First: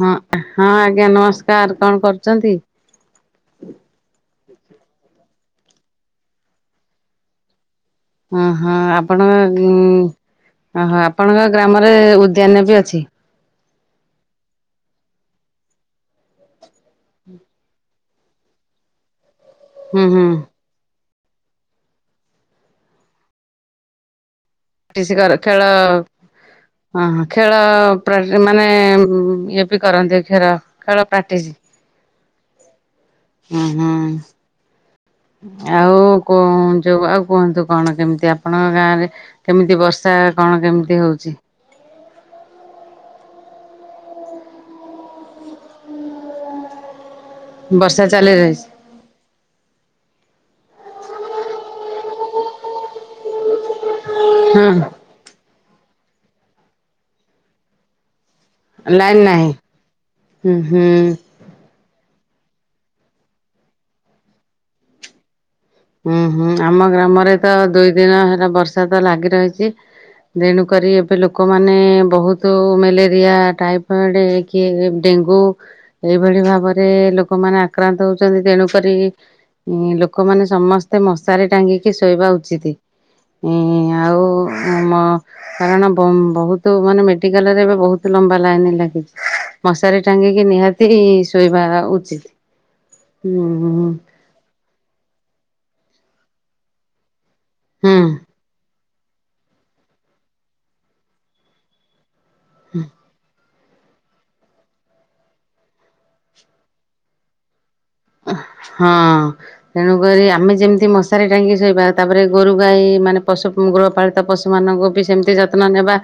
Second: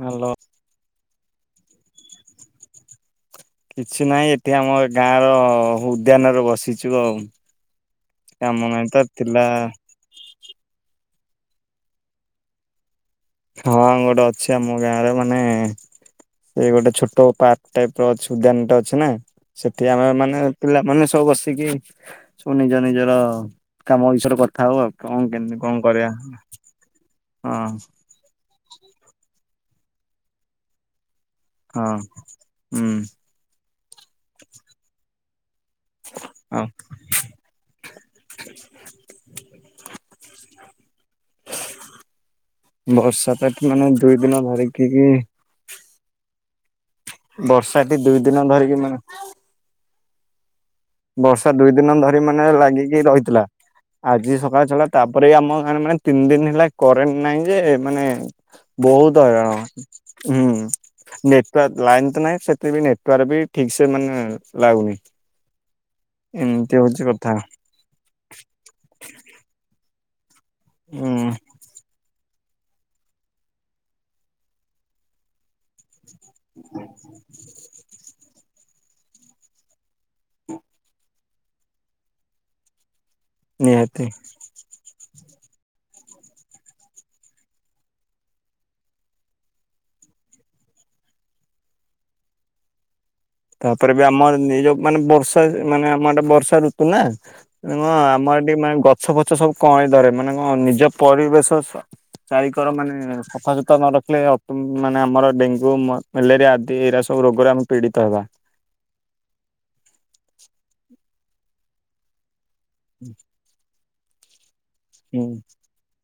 ଭଲ ହଁ ହଁ ଆଜ୍ଞା ନମସ୍କାର କଣ କରୁଛନ୍ତି? କିଛି ନାହିଁ ଏଠି ଆମ ଗାଁ ର ଉଦ୍ୟାନରେ ବସିଛୁ ଆଉ। ଓ କାମ ହଁ ନାହିଁ ତ ଆପଣ ଥିଲା ଉମ୍ ଆପଣଙ୍କ ଗ୍ରାମରେ ଉଦ୍ୟାନ ବି ଅଛି। ହଁ ଗୋଟେ ଅଛି ଆମ ଗାଁ ରେ ମାନେ ସେ ଗୋଟେ ଛୋଟ ପାର୍କ ଟାଇପ ର ଅଛି ଉଦ୍ୟାନ ଟେ ଅଛି ନା। ସେଠି ହୁଁ ଆମେ ହୁଁ ମାନେ ପିଲାମାନେ ସବୁ ବସିକି ସବୁ ନିଜ ନିଜର କାମ ଏଇସରେ କରି ଥାଉ ଆ ଟିସି କଣ କର କେମିତି ଖେଳ କଣ କରିବା? ହଁ ହଁ ଖେଳ ହଁ ପ୍ରର୍ ମାନେ ମ୍ ଇଏ ବି କରନ୍ତି ଖେଳ ଖେଳ ପ୍ରାକ୍ଟିସ୍। ହଁ ହୁଁ। ହୁଁ ହୁଁ ଆଉ କ ହଁ ଯୋଉ ଆଉ କୁହନ୍ତୁ କଣ କେମିତି ଆପଣଙ୍କ ଗାଁରେ କେମିତି ବର୍ଷା କଣ କେମିତି ହଉଛି? ବର୍ଷାଟାକି ମାନେ ଦୁଇ ଦିନ ଧରିକି ଇ ବର୍ଷାଟି ବର୍ଷା ଦୁଇ ଚାଲି ଦିନ ରହିଛି ଧରିକି ମାନେ ବର୍ଷା ଦୁଇ ଦିନ ଧରି ମାନେ ଲାଗିକି ରହିଥିଲା ଆଜି ସକାଳେ ହଁ ଛାଡିଲା ତାପରେ ଆମ ମାନେ ମାନେ ତିନି ଦିନ ହେଲା କରେଣ୍ଟ ନାଇଁ ଯେ ମାନେ ବହୁତ ଲାଇନ ନାହିଁ ହଇରାଣ ହୁଁ ନେଟୱାର୍କ ଲାଇନ୍ ତ ନାହିଁ ସେଥି ବି ନେଟୱାର୍କ ବି ଠିକ୍ ସେ ମାନେ ଲାଗୁନି। ହୁଁ ହୁଁ ଏମିତି ଆମ ହଉଛି କଥା ଗ୍ରାମରେ ତ ଦୁଇ ଦିନ ହେଲା ବର୍ଷା ତ ଲାଗି ରହିଛି। ତେଣୁକରି ଏବେ ଉଁ ଲୋକମାନେ ବହୁ ତୁ ମ୍ୟାଲେରିଆ ଟାଇଫଏଡ କି ଡେଙ୍ଗୁ ଏଇଭଳି ଭାବରେ ଲୋକମାନେ ଆକ୍ରାନ୍ତ ହଉଛନ୍ତି ତେଣୁକରି ଲୋକ ସମସ୍ତେ ମଶାରିରେ ଟାଙ୍ଗିକି ଶୋଇବା ଉଚିତ୍। ନିହାତି। କାରଣ ବହୁତ ମାନେ ମେଡିକାଲରେ ଏବେ ବହୁତ ଲମ୍ବା ଲାଇନ ଲାଗିଛି। ମଶାରୀ ଟାଙ୍ଗିକି ନିହାତି ଶୋଇବା ଉଚିତ। ତାପରେ ହୁଁ ବି ଆମର ଏ ଯୋଉ ମାନେ ବର୍ଷା ମାନେ ଆମର ଆଡେ ବର୍ଷା ଋତୁ ନା। ହୁଁ ଆମ ଆଡେ ଟିକେ ମାନେ ଗଛ ଫଛ ସବୁ କଅଁଳି ପାରେ ମାନେ କଣ ନିଜ ପରିବେଶ ଚାରିକର ମାନେ ସଫାସୁତ ତ ନ ରଖିଲେ ମାନେ ଆମର ଡେଙ୍ଗୁ ମେଲେରିଆ ଆଦି ଏଇରା ସବୁ ରୋଗରେ ଆମେ ପୀଡିତ ହେବା ହଁ ତେଣୁକରି ଆମେ ଯେମିତି ମଶାରି ଟାଙ୍କି ଶୋଇବା ତାପରେ ଗୋରୁ ଗାଈ ମାନେ ପଶୁ ଗୃହପାଳିତ ପଶୁ। ମାନଙ୍କୁ ବି ହୁଁ ସେମିତି ଯତ୍ନ ନେବା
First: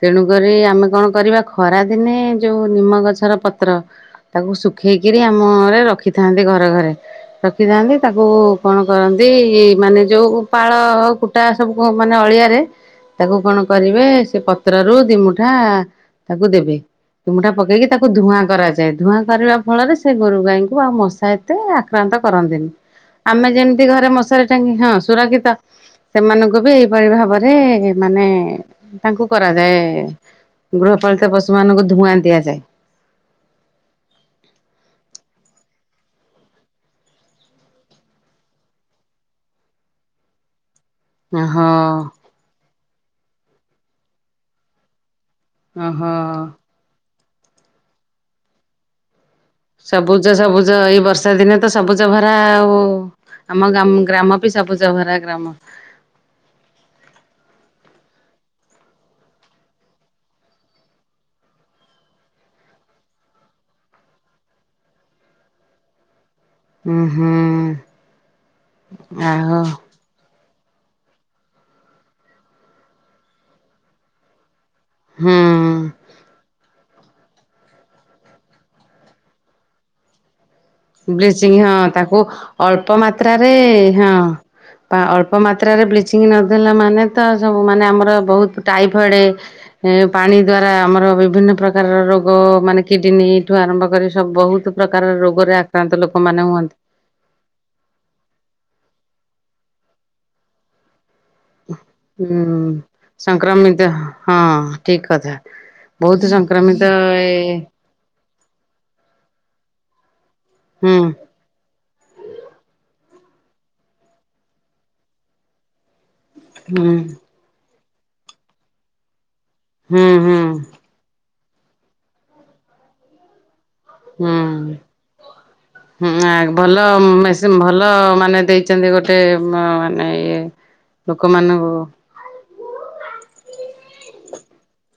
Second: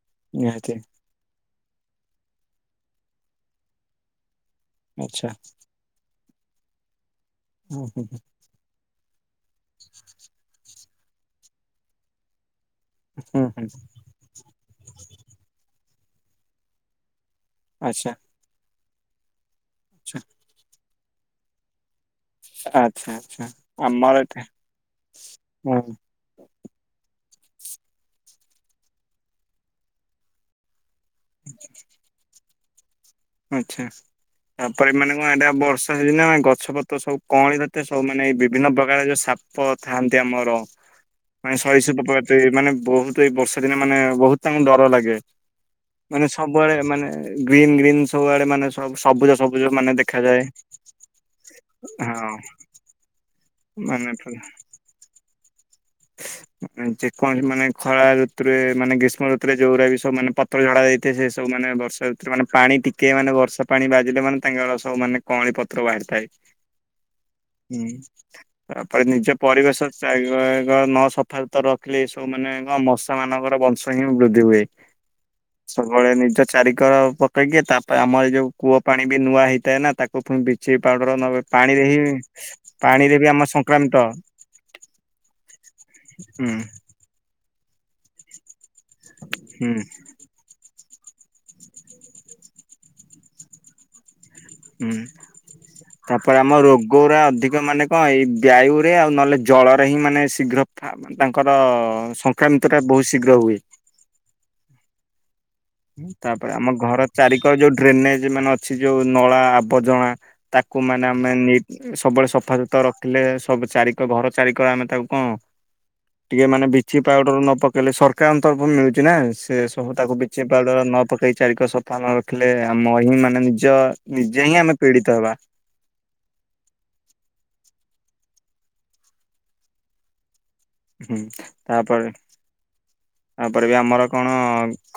ତେଣୁକରି ନିହାତି ଆମେ କଣ କରିବା ଖରା ଦିନେ ଯୋଉ ନିମ ଗଛର ପତ୍ର ତାକୁ ଶୁଖେଇକିରି ଆଚ୍ଛା। ଆମରେ ରଖି ଥାନ୍ତି ଘରେ ଘରେ ହୁଁ ରଖିଥାନ୍ତି ହୁଁ ତାକୁ କଣ କରନ୍ତି ମାନେ ଯୋଉ ପାଳ କୁଟା ସବୁ ମାନେ ଅଳିଆରେ ତାକୁ ହୁଁ କଣ ହୁଁ କରିବେ ସେ ପତ୍ର ରୁ ଦିମୁଠା ତାକୁ ଦେବେ। ଦିମୁଠା ପକେଇକି ତାକୁ ଆଚ୍ଛା ଧୂଆଁ କରାଯାଏ ଧୂଆଁ କରିବା ଫଳରେ ସେ ଆଚ୍ଛା ଗୋରୁ ଗାଈଙ୍କୁ ଆଉ ମଶା ଏତେ ଆ କ ଆକ୍ରାନ୍ତ କରନ୍ତିନି। ଆଚ୍ଛା ଆଚ୍ଛା। ଆମେ ଯେମିତି ଘରେ ଆମର ଏଠି ମଶାରୀ ଟାଙ୍ଗି ହଁ ସୁରକ୍ଷିତ ହଁ ସେମାନଙ୍କୁ ବି ଏଇପରି ଭାବରେ ମାନେ ତାଙ୍କୁ କରାଯାଏ ଗ ପାଳିତ ପଶୁ ମଙ୍କୁ ଧୂଆଁ ଦିଆଯାଏ। ଆଚ୍ଛା। ତାପରେ ଏମାନେ କଣ ଏଟା ବର୍ଷା ସିଜିନ ଗଛ ପତ୍ର ସବୁ କଅଁଳି ତତେ ସବୁ ମାନେ ବିଭିନ୍ନ ପ୍ରକାର ଯୋଉ ସା ପ ଥାଆନ୍ତି ଆମର। ମାନେ ଓହୋ ସଇଶ ମାନେ ବହୁତ ଏଇ ବର୍ଷା ଦିନେ ମାନେ ବହୁତ ତାଙ୍କୁ ଡର ଲାଗେ। ଓହୋ ମାନେ ସବୁଆଡେ ମାନେ ଗ୍ରୀନ୍ ଗ୍ରୀନ ସବୁଆଡେ ମାନେ ସବୁ ସବୁଜ ସବୁ। ସବୁଜ ସବୁଜ ଏଇ ବର୍ଷା ଦିନେ ତ ସବୁଜ ଭରା ହଁ ଆଉ ଆମ ମାନେ ଗ୍ରାମ ବି ସବୁଜହରା ଗ୍ରାମ। ଯେକୌଣସି ମାନେ ଖଳା ଋତୁରେ ମାନେ ଗ୍ରୀଷ୍ମ ଋତୁରେ ଯୋଉରା ବି ସବୁ ମାନେ ପତଳା ଝାଡା ଯାଇଥିବେ ସେ ସବୁ ମାନେ ମାନେ ବର୍ଷା ଋତରେ ମାନେ ପାଣି ଟିକେ ମାନେ ବର୍ଷା ପାଣି ବାଜିଲେ ମାନେ ତାଙ୍କର ସବୁ ମାନେ କଅଁଳି ପତ୍ର ବାହାରିଥାଏ। ହୁଁ ହୁଁ ହୁଁ ତାପରେ ନିଜ ଆଉ ପରିବେଶ ନ ସଫା ସୁତର ରଖିଲେ ଏସବୁ ମାନେଙ୍କ ମଶା ମାନଙ୍କର ବଂଶ ହିଁ ବୃଦ୍ଧି ହୁଏ। ହୁଁ ସବୁବେଳେ ନିଜ ଚାରି ର ପକେଇକି ତାପରେ ଆମର ଯଉ କୂଅ ପାଣି ବି ନୂଆ ହେଇଥାଏ ନା ତାକୁ ପୁଣି ବ୍ଲିଚିଂ ପାଉଡର ନ ବ୍ଲିଚିଙ୍ଗ ପାଣିରେ ହଁ ହିଁ ତାକୁ ଅଳ୍ପ ପାଣିରେ ବି ଆମ ମାତ୍ରାରେ ସଂକ୍ରାମିତ ହଁ ଅଳ୍ପ ମାତ୍ର ମାତ୍ରାରେ ବ୍ଲିଚିଙ୍ଗ ହୁଁ ନଦେଲା ମାନେ ତ ସବୁ ମାନେ ଆମର ବହୁତ ଟାଇଫଏଡ ହୁଁ ପାଣି ଦ୍ଵାରା ଆମର ଆ ବିଭିନ୍ନ ପ୍ରକାରର ରୋଗ ମାନେ କିଡନୀଠୁ ଆରମ୍ଭ କରି ସବୁ ବହୁତ ହୁଁ। ପ୍ରକାର ରୋଗରେ ଆକ୍ରାନ୍ତ ତାପରେ ଲୋକମାନେ ଆମ ହୁଅନ୍ତି। ରୋଗୁରା ଅଧିକ ମାନେ କଣ ଏଇ ବାୟୁ ରେ ଆଉ ନହେଲେ ଜଳରେ ହିଁ ମାନେ ଶୀଘ୍ର ତାଙ୍କର ହୁଁ ସଂକ୍ରାମିତଟା ବହୁତ ଶୀଘ୍ର ହୁଏ। ସଂକ୍ରମିତ ହଁ ଠିକ କଥା। ବହୁତ ତାପରେ ଆମ ସଂକ୍ରମିତ ଘର ଏ ଚାରିିକଳ ଯୋଉ ଡ୍ରେନେଜ ମାନେ ଅଛି ଯୋଉ ନଳା ଆବର୍ଜନା ତାକୁ ହୁଁ ମାନେ ଆମେ ନି ସବୁବେଳେ ସଫାସୁତୁର ରଖିଲେ ସବୁ ଚାରିିକର ଘର ଚାରିକର ଆମେ ତାକୁ କଣ ଟିକେ ମାନେ ହୁଁ ବ୍ଲିଚିଙ୍ଗ ପାଉଡର ନ ପକେଇଲେ ସରକାରଙ୍କ ତରଫରୁ ମିଳୁଚ ନା ସେ ସବୁ ହୁଁ ତାକୁ ହୁଁ ପାଉଡର ନ ପକେଇ ଚାରିିକର ସଫା ନ ରଖିଲେ ଆମ ହିଁ ମାନେ ହୁଁଁ ନିଜେ ହିଁ ଆମେ ପୀଡିତ ହେବା। ଆ ଭଲ ଭଲ ଭଲ ମାନେ ଦେଇଛନ୍ତି ଗୋଟେ ମାନେ ଇଏ ହୁଁ ଲୋକମାନଙ୍କୁ ତାପରେ ତାପରେ ବି ଆମର କଣ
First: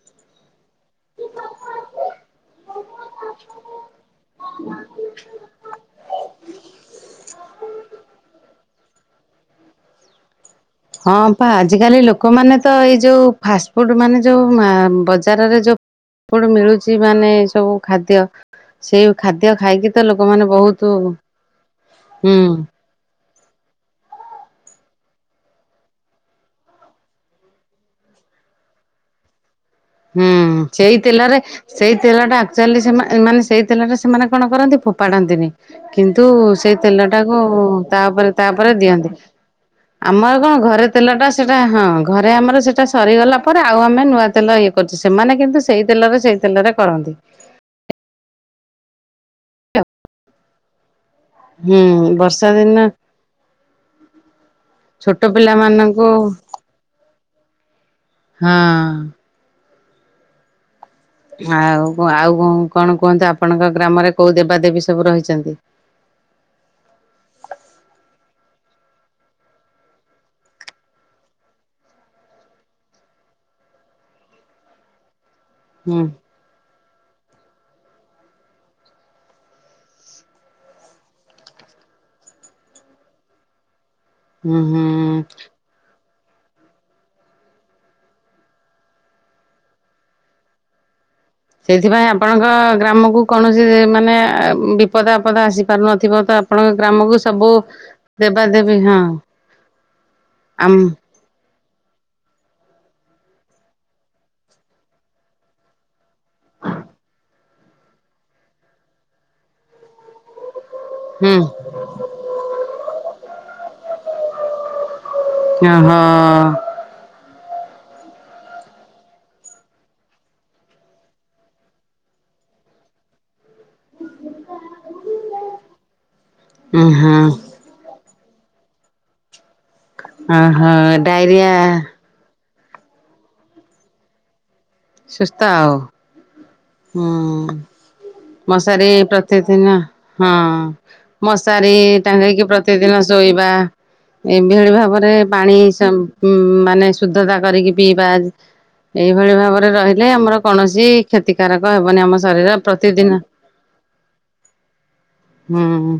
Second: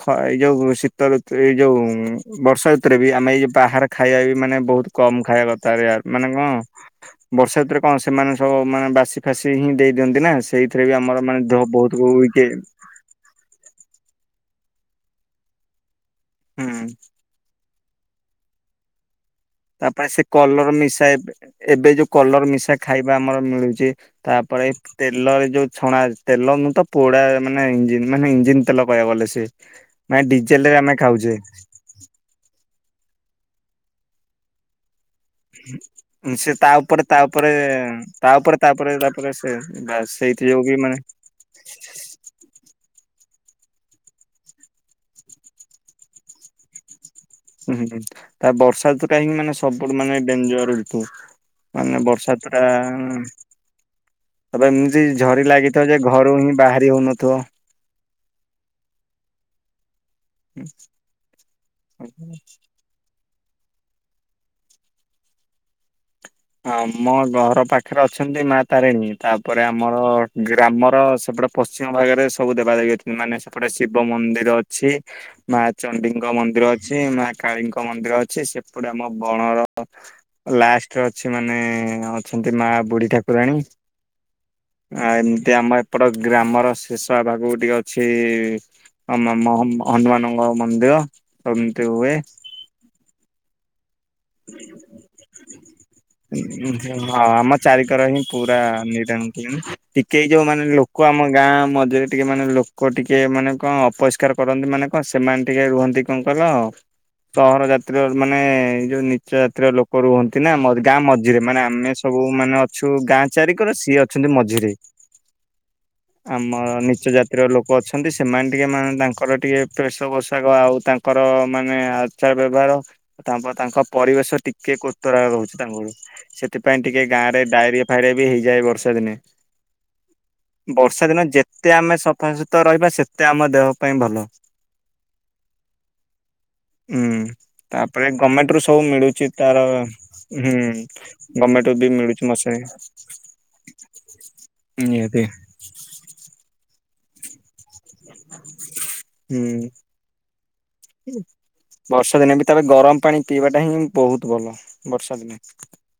ଖ ଏଇ ଯୋଉ ଶୀ ତ ଋତୁ ଏଇ ଯଉଁ ବର୍ଷା ଋତୁରେ ବି ଆମେ ଏଇ ଯେଉ ବାହାର ଖାଇବା ବି ମାନେ ବହୁତ କମ ଖାଇବା କଥାାରେ ଆର୍ ମାନେ କଣ ବର୍ଷା ଋତୁରେ କଣ ସେମାନେ ସବୁ ମାନେ ବାସି ଫାସି ହିଁ ଦେଇ ଦିଅନ୍ତି ନା ସେଇ ହଁ ପା ଆଜିକାଲି ଲୋକମାନେ ତ ଏଇ ଯୋଉ ଫାଷ୍ଟଫୁଡ଼୍ ମାନେ ଯେଉଁ ବଜାରରେ ଯେଉଁ ଫାଷ୍ଟଫୁଡ଼୍ ହୁଁ ମିଳୁଛି, ମାନେ ସବୁ ଖାଦ୍ୟ, ସେଇ ଖାଦ୍ୟ ଖାଇକି ତ ତାପରେ ସେ ଲୋକମାନେ କଲର ବହୁତ ମିଶା, ଏବେ ଯୋଉ ହୁଁ କଲର ମିଶା ଖାଇବା ଆମର ମିଳୁଛି, ତାପରେ ତେଲରେ ଯୋଉ ଛଣା, ତେଲ ନୁହଁ ତ ପୋଡା ମାନେ ଇଞ୍ଜିନ ମାନେ ଇଞ୍ଜିିନ ତେଲ କହିବାକୁ ଗଲେ, ସେ ମାନେ ହୁଁ, ଡିଜେଲ ରେ ଆମେ ସେଇ ଖାଉଛେ। ତେଲରେ, ସେଇ ତେଲ ଟା ଆକଚୁଆଲୀ ସେ ମାନେ ସେଇ ତେଲରେ ସେମାନେ କଣ କରନ୍ତି, ଫୋ ପାଡ଼ନ୍ତିନି, କିନ୍ତୁ ସେ ତା ସେଇ ତେଲ ଉପରେ ତା ଟାକୁ ଉପରେ ତା ତାପରେ ଉପରେ ତାପରେ ଦିଅନ୍ତି ତାପରେ ସେ । ବାସ୍ ଆମର ସେଇଥି କଣ ଯୋଗୁ ବି ଘରେ ମାନେ ତେଲ ଟା ସେଟା, ହଁ ଘରେ ଆମର ସେଟା ସରିଗଲା ତାପରେ ଆଉ ଆମେ ନୂଆ ତେଲ ଇଏ କରୁଛୁ, ସେମାନେ କିନ୍ତୁ ସେଇ ତେଲରେ ସେଇ ତେଲରେ କରନ୍ତି । ହୁଁ, ହୁଁ, ତା ବର୍ଷା କାହିଁକି ମାନେ ସବୁ ମାନେ ଡେଞ୍ଜର ର ହୁଁ ମାନେ ବର୍ଷା ଦିନ ଦ୍ୱାରା ତବେ ଏମିତି ଛୋଟ ଝରି ପିଲା ଲାଗିଥିବ, ଯେ- ମାନଙ୍କୁ ଘରୁ ହିଁ ବାହାରି ହଉନଥିବ । ହଁ ହୁଁ [unintelligible] ଆଉ, ଆଉ କଣ କଣ କୁହନ୍ତୁ ଆପ--? ଆପଣଙ୍କ ଗ୍ରାମରେ କେଉ ଦେବାଦେବୀ ସବୁ ରହିଛନ୍ତି ଆମ ଘର ପାଖରେ ଅଛନ୍ତି -ମା ତାରିଣୀ, ତାପରେ ଆମର ଗ୍ରାମର ସେପଟେ ପଶ୍ଚିମ ଭାଗରେ ସବୁ ଦେବଦେବୀ ଅଛନ୍ତି, ମାନେ ସେପଟେ ଶିବ ମନ୍ଦିର ଅଛି । ମା ହୁଁ ଚଣ୍ଡୀଙ୍କ ମନ୍ଦିର ଅଛି, ମା କାଳୀଙ୍କ ମନ୍ଦିର ଅଛି, ସେପଟେ ଆମ ବଣର ଲାଷ୍ଟ ଅଛି ମାନେ, ଅଛନ୍ତି ମା ବୁଢୀ ଠାକୁରାଣୀ । ହୁଁ ହୁଁ ହ ସେପଟ ଗ୍ରାମର ଶେଷ ଭାଗକୁ ଟିକେ ଅଛି ଆମମ ହନୁମାନଙ୍କ ମନ୍ଦିର ଏମିତି ସେଇଥିପାଇଁ ହୁଏ ଆପଣଙ୍କ ଗ୍ରାମ କୁ, କୌଣସି ମାନେ ମାନେ ବିପଦ ଆପଦ ଆସି ପାରୁନଥିବ ତ, ଆପଣଙ୍କ ଗ୍ରାମକୁ ହଁ ସବୁ ଆମ ଚାରିିକର ହିଁ ପୁରା ଦେବାଦେଵୀ ହଁ ଟିକେ ଯୋଉ ମାନେ ଲୋକ ଆମ ଗାଁ ମଝିରେ ଟିକେ ମାନେ ଲୋକ ଟିକେ ମାନେ କଣ ଅପରିଷ୍କାର କରନ୍ତି, ମାନେ କଣ, ସେମାନେ ଟିକେ ରୁହନ୍ତି କଣ କହିଲ ଆଉ ସହର ଜାତିର ମାନେ -ଏଇ ଯୋଉ ନିଚ ଜାତିର ଲୋକ ରୁହନ୍ତି ନା ମ ଗାଁ ହୁଁ ମଝିରେ, ମାନେ ଆମେ ସବୁ ମାନେ ଅଛୁ ଗାଁ ଚାରିିକର, ସିଏ ଅଛନ୍ତି ମଝିରେ ଓହୋ ଆମ ନିଚ ଜାତି ଲୋକ ଅଛନ୍ତି, ସେମାନେ ଟିକେ ମାନେ ତାଙ୍କର ଟିକେ ବେସ ପୋଷାକ ଆଉ ତାଙ୍କର ମାନେ ଆଚ ବ୍ୟବହାର, ତା ତାଙ୍କ ପରିବେଶ ଟିକେ କତରା ରହୁଛି ତାଙ୍କର, ସେଥିପାଇଁ ଉଁ ଟିକେ ହୁଁ। ଗାଁ ରେ ଡାଇରିଆ ଫାଇରିଆ ବି ହେଇଯାଏ ବର୍ଷା ଦିନେ, ଓହୋ ବର୍ଷା ଦିନ ଡାଇରିଆ ଯେତେ ଆମେ ସଫାସ ତ ରହିବା, ସେତେ ଆମ ଦେହ ପାଇଁ ଭଲ । ସୁସ୍ଥ ଆଉ ହୁଁ ତାପରେ ଗମେଣ୍ଟ ରୁ ସବୁ ମଶାରୀ ମିଳୁଛି ତାର ପ୍ରତିଦିନ, ହଁ, ହୁଁ। ଗମେଣ୍ଟ ମଶାରୀ ବି ମିଳୁଛି ଟାଙ୍ଗରିକି ମଶାରି ପ୍ରତିଦିନ ଶୋଇବା । ଏଭଭଳି ଭାବରେ ନିହାତି ପାଣି ମାନେ ଶୁଦ୍ଧତା କରିକି ପିଇବା, ଏଇଭଳି ଭାବରେ ହୁଁ। ରହିଲେ, ଆମର କୌଣସି କ୍ଷତିକାରକ ହେବନି ବର୍ଷା ଆମ ଦିନେ ବି ଶରୀର, ତାପରେ ଗରମ ପାଣି ପ୍ରତିଦିନ ପିଇବାଟା ହିଁ ବହୁତ ଭଲ ବର୍ଷା ଦିନେ ହୁଁ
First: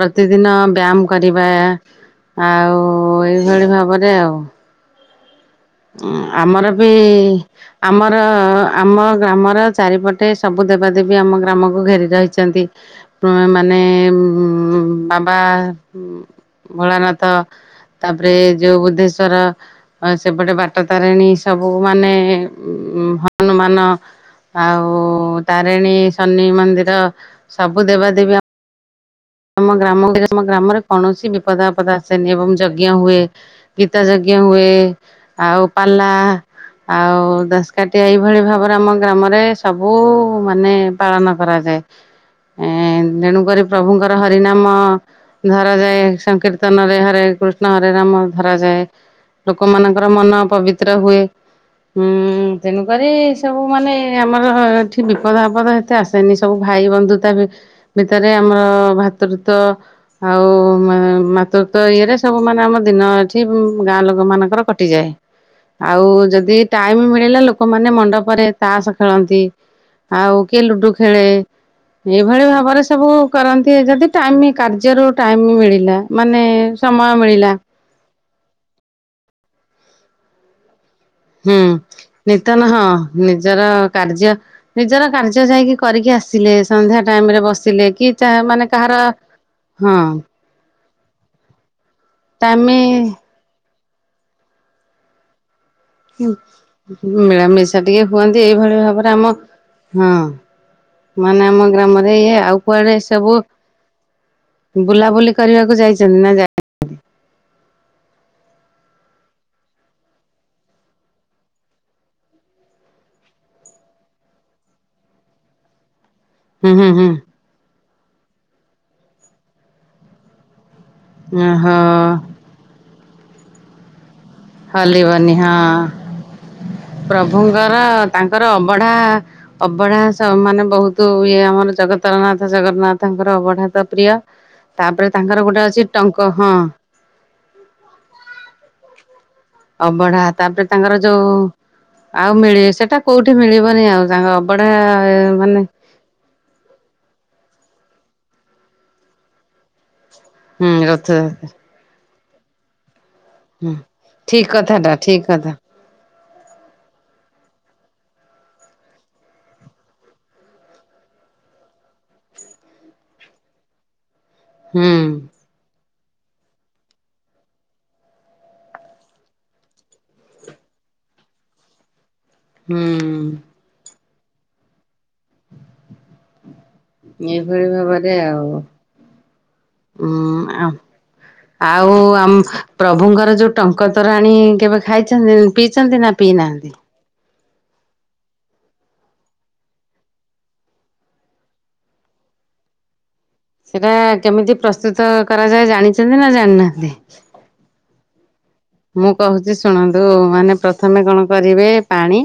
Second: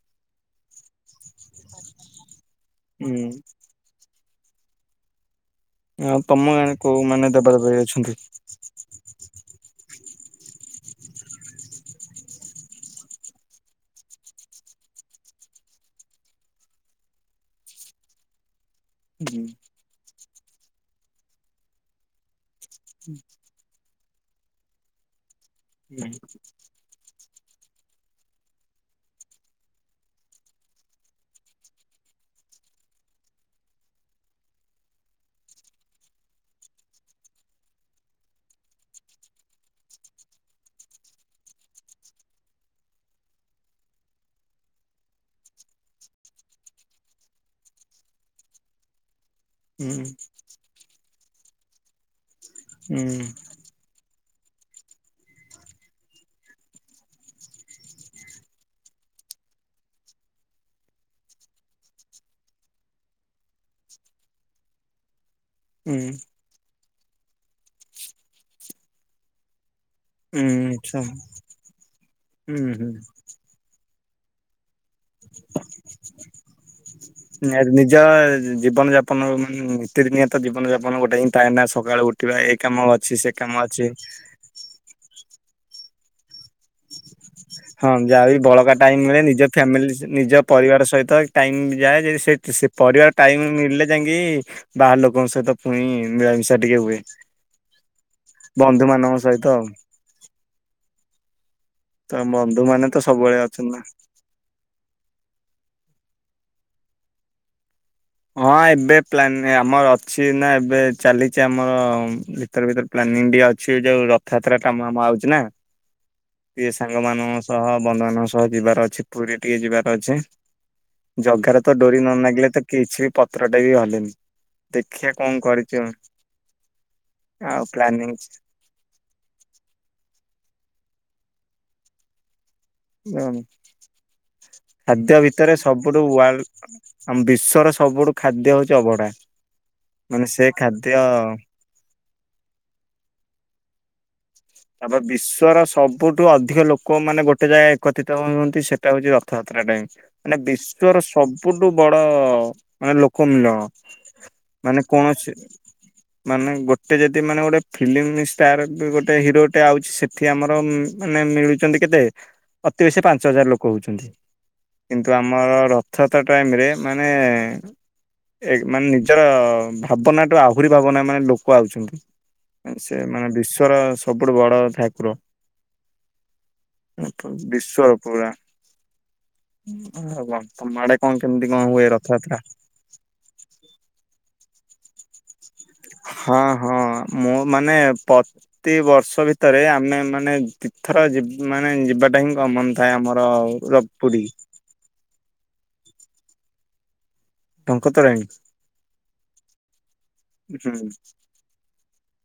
ପ୍ରତିଦିନ ବ୍ୟାୟାମ କରିବା ଆଉ ହୁଁ। ଏଇଭଳି ଭାବରେ ଆଉ ଆଉ ତମ ଆମର ଗାଁରେ ବି, କୋଉ ମାନେ ଦେବାଦେବୀ ଅଛନ୍ତି? ଆମର, ଆମ ଗ୍ରାମର ଚାରିପଟ ଗଟେ ସବୁ ଦେବାଦେବୀ ଆମ ଗ୍ରାମକୁ ଘେରି ରହିଛନ୍ତି, ମାନେ ଉ ବାବା ଭୋଳାନାଥ, ତାପରେ ଯୋଉ ବୁଦ୍ଧେଶ୍ଵର, ହୁଁ ସେପଟେ ବାଟ ତାରିଣୀ, ସବୁ ମାନେ ଉ ହନୁମାନ ଆଉ ତାରିଣୀ, ଶନି ମନ୍ଦିର ସବୁ ଦେବା ଦେବୀ ଆ ଆମ ଗ୍ରାମ, ଆମ ଗ୍ରାମରେ କୌଣସି ବିପଦ ଆପଦ ଆସେନି ଏବଂ ଯଜ୍ଞ ହୁଏ, ଗୀତା ଯଜ୍ଞ ହୁଏ ଆଉ ପାଲା। ଆଉ ଦଶକାଠି ଏଇଭଳି ଭାବରେ ଆମ ଗ୍ରାମରେ ସବୁ ମାନେ ପାଳନ କରାଯାଏ। ତେଣୁକରି ପ୍ରଭୁଙ୍କର ହରିନାମ ଧରାଯାଏ ସଂକୀର୍ତ୍ତନରେ ହରେ କୃଷ୍ଣ ହରି ନାମ ଧରାଯାଏ। ହୁଁ ଲୋକମାନାନଙ୍କର ମନ ପବିତ୍ର ହୁଏ ଉଁ ହୁଁ ତେଣୁକରି ସବୁ ମାନେ ଆମର ଏଠି ବିପଦ ଆପଦ ଏତେ ଆସେନି ସବୁ ଭାଇ ବନ୍ଧୁତା ଭିତରେ ଆମର ଭାତୃତ୍ୟ ଆଉ ମାତୃତ୍ଵ ଇଏରେ ସବୁ ମାନେ ଆମ ଦିନ ଏଠି ଗାଁ ଗାଁ ଲୋକମାନଙ୍କର କଟିଯାଏ। ଆଉ ଯଦି ଟାଇମ ମିଳିଲା ଲୋକମାନେ ମଣ୍ଡପରେ ତାସ ଖେଳନ୍ତି। ଆଉ କିଏ ହୁଁ ଲୁଡୁ ଆଚ୍ଛା ଖେଳେ ଏଇଭଳି ହୁଁ ଭାବରେ ହୁଁ। ସବୁ କରନ୍ତି ଯଦି ଟାଇମ କାର୍ଯ୍ୟ ର ଟାଇମ ମିଳିଲା ମାନେ ସମୟ ମିଳିଲା। ନିଜ ଜୀବନ ଯାପନ ମାନ ନୀତି ନିୟତ ଜୀନ ଯାପନ ଗୋଟେ ହିଁ ଥାଏ ହୁଁ ନା ସକାଳୁ ଉ ଉଠିବା ଏ ନିିତନ କାମ ହଁ ଅଛି ସେ କାମ ନିଜର ଅଛି କାର୍ଯ୍ୟ ନିଜର କାର୍ଯ୍ୟ ଯାଇକି କରିକି ଆସିଲେ ସନ୍ଧ୍ୟା ଟାଇମରେ ବସିଲେ ହଁ କି ଯାହାବି ମାନେ ବଳକା କାହାର ଟାଇମରେ ନିଜ ଫ୍ୟାମିଲି ହଁ ନିଜ ପରିବାର ସହିତ ଟାଇମ ଯାଏ ଯଦି ଟାଇମ ସେ ପରିବାର ଟାଇମ ମିଳିଲେ ଯାଇକି ବାହାର ଲୋକଙ୍କ ସହିତ ପୁଣି ମିଳାମିଶା ଟିକେ ହୁଏ। ମିଳାମିଶା ଟିକେ ହୁଅନ୍ତି ଏଇଭଳି ବନ୍ଧୁ ଭାବରେ ମାନଙ୍କ ଆମ ସହିତ ଆଉ ହଁ। ମାନେ ଆମ ଗ୍ରାମରେ ତ ଇଏ ବନ୍ଧୁ ଆଉ ମାନେ କୁଆଡେ ତ ସବୁ ସବୁବେଳେ ଅଛନ୍ତି ନା। ବୁଲାବୁଲି କରିବାକୁ ଯାଇଛନ୍ତି ନାଁ ଯା ହଁ ଏବେ ପ୍ଲାନି ଆମର ଅଛି ନା ଏବେ ଚାଲିଛି ଆମର ଭିତରେ ଭିତରେ ପ୍ଲାନିଂ ବି ଅ ଅଛି ଯୋଉ ରଥଯାତ୍ରା କାମ ଆମ ଆଉଛି ନା। ହଁ ଟିକେ ସାଙ୍ଗ ମାନଙ୍କ ସହ ବନ୍ଧୁମାନାନଙ୍କ ସହ ଯିବାର ଅଛି ପୁରୀରେ ଟିକେ ଯିବାର ଅଛି। ଜଗାରେ ଓହୋ ତ ଡୋରି ନ ମାଗିଲେ ତ କିଛି ବି ପତ୍ରଟା ବି ହେଲେନି। ହଲିିବନି ହଁ। ଆଉ ପ୍ରଭୁଙ୍କର ପ୍ଲାନିଂ ତାଙ୍କର ଅବଢା ଅବଢା ମାନେ ବହୁତ ଇଏ ଆମର ଜଗତରନାଥ ଜଗନ୍ନାଥଙ୍କର ଅବଢା ତ ପ୍ରିୟ। ତାପରେ ଖାଦ୍ୟ ତାଙ୍କର ଭିତରେ ଗୋଟେ ଅଛି ସବୁଠୁ ଟଙ୍କ ୱ ହଁ ଆମ ବିଶ୍ଵର ସବୁଠୁ ଖାଦ୍ୟ ହଉଛି ଅବଢା। ଅବଢା ମାନେ ସେ ତାପରେ ତାଙ୍କର ଖାଦ୍ୟ ଯୋଉ ଆଉ ମିଳିବ ସେଟା କୋଉଠି ମିଳିବନି ଆଉ ତାଙ୍କ ଅବଢା ଆବ ବିଶ୍ଵର ମାନେ ସବୁଠୁ ଅଧିକ ଲୋକ ମାନେ ଗୋ ଟେ ଯାଏ ଏକତିତ ହୁଅନ୍ତି ସେଟା ହଉଛି ରଥଯାତ୍ରା ଟାଇ ମାନେ ହୁଁ ବିଶ୍ଵର ରଥଯାତ୍ରା ସବୁଠୁ ବଡ ଓ ଆ ଲୋକ ମିଲଣ ହୁଁ ଠିକ ମାନେ କଥାଟା ଠିକ କୌଣସି କଥା ମାନେ ଗୋଟେ ଯଦି ମାନେ ଗୋଟେ ଫିଲ୍ମ ଷ୍ଟାର ବି ଗୋ ଟେ ହିରୋଟେ ଆଉଛି ସେଠି ଆମର ଉମଁ ମାନେ ମିଳୁଛନ୍ତି କେତେ? ଅତି ବେଶୀ ପାଞ୍ଚ ହଜାର ଲୋକ ହଉଛନ୍ତି ହୁଁ କିନ୍ତୁ ଆମର ର ଥତା ଟାଇମ୍ରେ ମାନେ ଏ ମାନେ ନିଜର ଭାବନାଠୁ ଆହୁରି ଭାବନା ମାନେ ଲୋକ ଆଉଛନ୍ତି। ଉ ହୁଁ ସେ ମାନେ ବିଶ୍ଵର ସବୁଠୁ ବଡ ଠାକୁର। ଏଭଳି ବିଶ୍ଵର ଭାବ ରେ ପୁରା ଆଉ। ହୁଁ ତମ ଆଉ ଆଡେ କଣ କେମିତି କଣ ହୁଏ ଆଉ ଆମ୍ ରଥଯାତ୍ରା? ପ୍ରଭୁଙ୍କର ଯୋଉ ଟଙ୍କା ତରାଣି କେବେ ଖାଇଛନ୍ତିଉ ପିଇଛନ୍ତି ନା ପିଇ ହଁ ନାହାନ୍ତି? ହଁ ମୁଁ ମାନେ ପତିବର୍ଷ ଭିତରେ ଆମେ ମାନେ ତୀର୍ଥର ଯିବ୍ ମାନେ ଯିବାଟା ହିଁ କ ମନ ଥାଏ ଆମର୍ ସେଟା କେମିତି ପ୍ରସ୍ତୁତ କରାଯାଏ ଜାଣିଛନ୍ତି ନା ଜାଣିନାହାନ୍ତି? ଟଙ୍କତୋରାଣି। ମୁଁ କହୁଛି ଶୁଣନ୍ତୁ ମାନେ ହୁଁ ପ୍ରଥମେ କଣ କରିବେ ପାଣି।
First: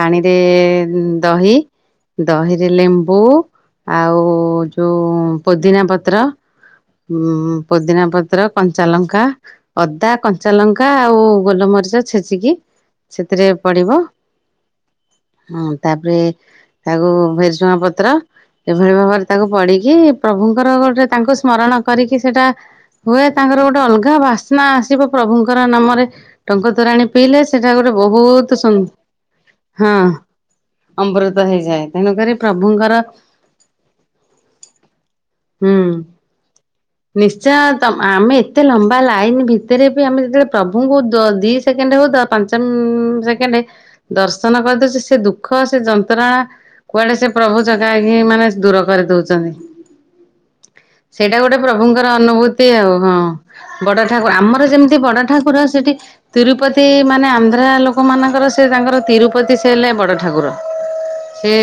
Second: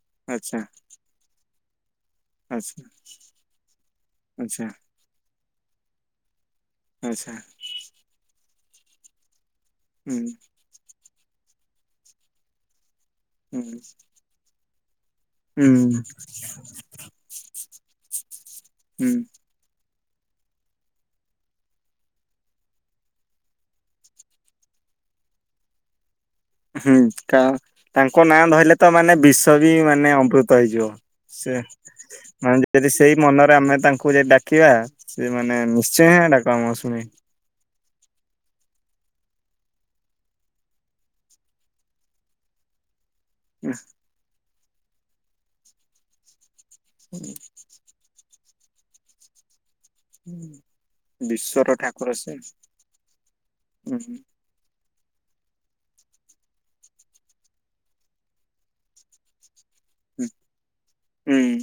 ପାଣିରେ ଆଚ୍ଛା ଉଁ ଦହି। ଦହିରେ ଆଚ୍ଛା ଲେମ୍ବୁ ଆଉ ଆଚ୍ଛା ଯଉଁ ପୋଦିନା ପତ୍ର। ଆଚ୍ଛା ଉଁ ପୋଦିନା ପତ୍ର କଞ୍ଚା ଲଙ୍କା ଅଦା ହୁଁ କ ଆଉ ଗୋଲମରିଚ ଛେଚିକି ସେଥିରେ ହୁଁ ପଡିବ। ହୁଁ ତାପରେ ତାକୁ ଭେସୁଙ୍ଗା ପତ୍ର ଏଭଳି ହୁଁ ଭାବରେ ତାକୁ ପଡିକି ପ୍ରଭୁଙ୍କର ଗୋଟେ ତାଙ୍କୁ ସ୍ମରଣ କରିକି ସେଟା ହୁଏ ତାଙ୍କର ଗୋଟେ ଅଲ୍ଗା ବାସ୍ନା ଆସିବ। ପ୍ରଭୁଙ୍କର ନାମରେ ଟଙ୍କ ହୁଁ ତୋରାଣୀ ପିଇଲେ କା ସେଟା ଗୋଟେ ତାଙ୍କ ନାଁ ବହୁତ ସୁ ଧ‌ଇଲେ ତ ମାନେ ବିଷ ବି ହଁ ମାନେ ଅମ୍ବୃତ ହେଇଯିବ। ଅମୃତ ସେ ହେଇଯାଏ ତେଣୁକରି ମାନେଯ ଯଦି ପ୍ରଭୁଙ୍କର ସେଇ ମନରେ ଆମେ ତାଙ୍କୁ ଯଦି ଡାକିବା ସେ ମାନେ ନିଶ୍ଚୟ ଡା କ ଆମ ଶୁଣିବେ। ତମ୍ ଆମେ ଏତେ ଲମ୍ବା ଲାଇନି ଭିତ୍ ଭିତେରେ ବି ଆମେ ଯେତେବେଳେ ପ୍ରଭୁଙ୍କୁ ‌ଦ ଦି ସେକେଣ୍ଡ ହଉ ପାଞ୍ଚ ଉଁ ସେକେଣ୍ଡ ଦର୍ଶ ର୍ଶନ କରିଦଉଛି ସେ ଦୁଃଖ ସେ ଯନ୍ତ୍ରଣା କୁଆଡେ ସେ ପ୍ରଭୁ ଚକାଆଖି ମାନେ ଦୂର କରିଦଉଛନ୍ତି। ସେଇଟା ଗୋଟେ ବିଶ୍ଵର ପ୍ରଭୁଙ୍କର ଠାକୁର ସେ ଅନୁଭୂତି ଆଉ ହଁ ହୁଁ ବଡ ହୁଁ ଠାକୁର ଆମ ଯେମିତି ବଡ ଠାକୁର ସେଠି ତିରୁପତି ମାନେ ଆନ୍ଧ୍ରା ଲୋକ ମାନଙ୍କର ସେ ତାଙ୍କର ତିରୁପତି ସେ ହେଲେ ବଡ଼ ଠାକୁର ସେ ହୁଁ।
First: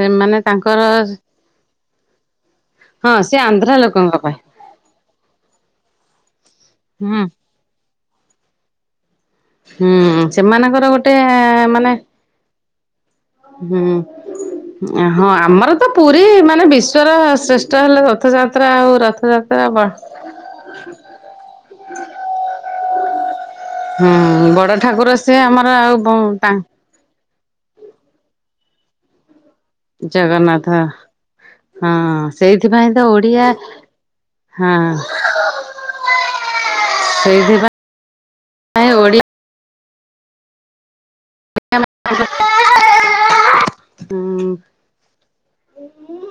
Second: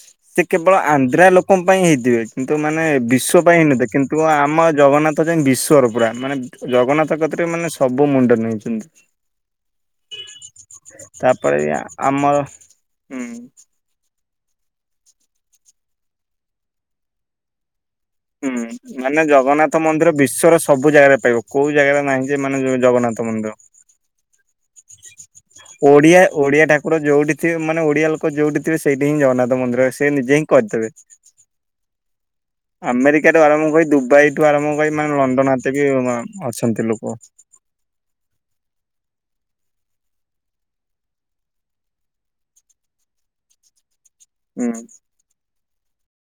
ସେମାନେ ସେ କେବଳ ତାଙ୍କର ଆନ୍ଧ୍ରା ଲୋକଙ୍କ ପାଇଁ ହେଇଥିବେ। କିନ୍ତୁ ମାନେ ହଁ ସେ ବିଶ୍ୱ ପାଇଁ ହେଇ ଆନ୍ଧ୍ରା ନଥିବେ ଲୋକଙ୍କ କିନ୍ତୁ ପାଇଁ ଆମ ଜଗନ୍ନାଥ ଯେ ବିଶ୍ୱର ପୁରା ମାନେ ଜଗନ୍ନାଥ ହୁଁ କତିରେ ମାନେ ସବୁ ମୁଣ୍ଡ ନେଇଛନ୍ତି। ହୁଁ ସେମାନଙ୍କର ଗୋଟେ ମାନେ ହ। ହୁଁ ଅଁହଁ ଆମର ତ ପୁରୀ ମାନେ ବିଶ୍ଵର ଶ୍ରେଷ୍ ହୁଁ ମାନେ ବ ଜଗନ୍ନାଥ ମନ୍ଦିର ବିଶ୍ଵର ସବୁ ଜାଗାରେ ପାଇବ କୋଉ ଜାଗାରେ ନାହିଁ ଯେ ମାନେ ଯ ଜଗନ୍ନାଥ ତ ମୁଣ୍ଡ ହୁଁ ବଡ ଠାକୁର ସ୍ ଓଡିଆ ଓଡିଆ ଠାକୁର ଯୋଉଠିଥିବେ ମାନେ ଓଡିଆ ଲୋକ ଯୋଉଠି ଥିବେ ସେଇଠି ହିଁ ଜଗନ୍ନାଥ୍ ମନ୍ଦିର ସେ ନିଜେ ହିଁ ଜଗନ୍ନାଥ କରିଦେବେ। ହଁ ସେଇଥିପାଇଁ ତ ଓଡିଆ ଆମେରିକାରୁ ଆରମ୍ଭ କରି ଦୁବାଇଠୁ ହଁ ଆରମ୍ଭ କରି ମାନେ ଲଣ୍ଡନ ହାତେ ବି ଅଛନ୍ତି ଲୋକ। ଆ ଓଡ଼ିଆ [unintelligible] ହୁଁ।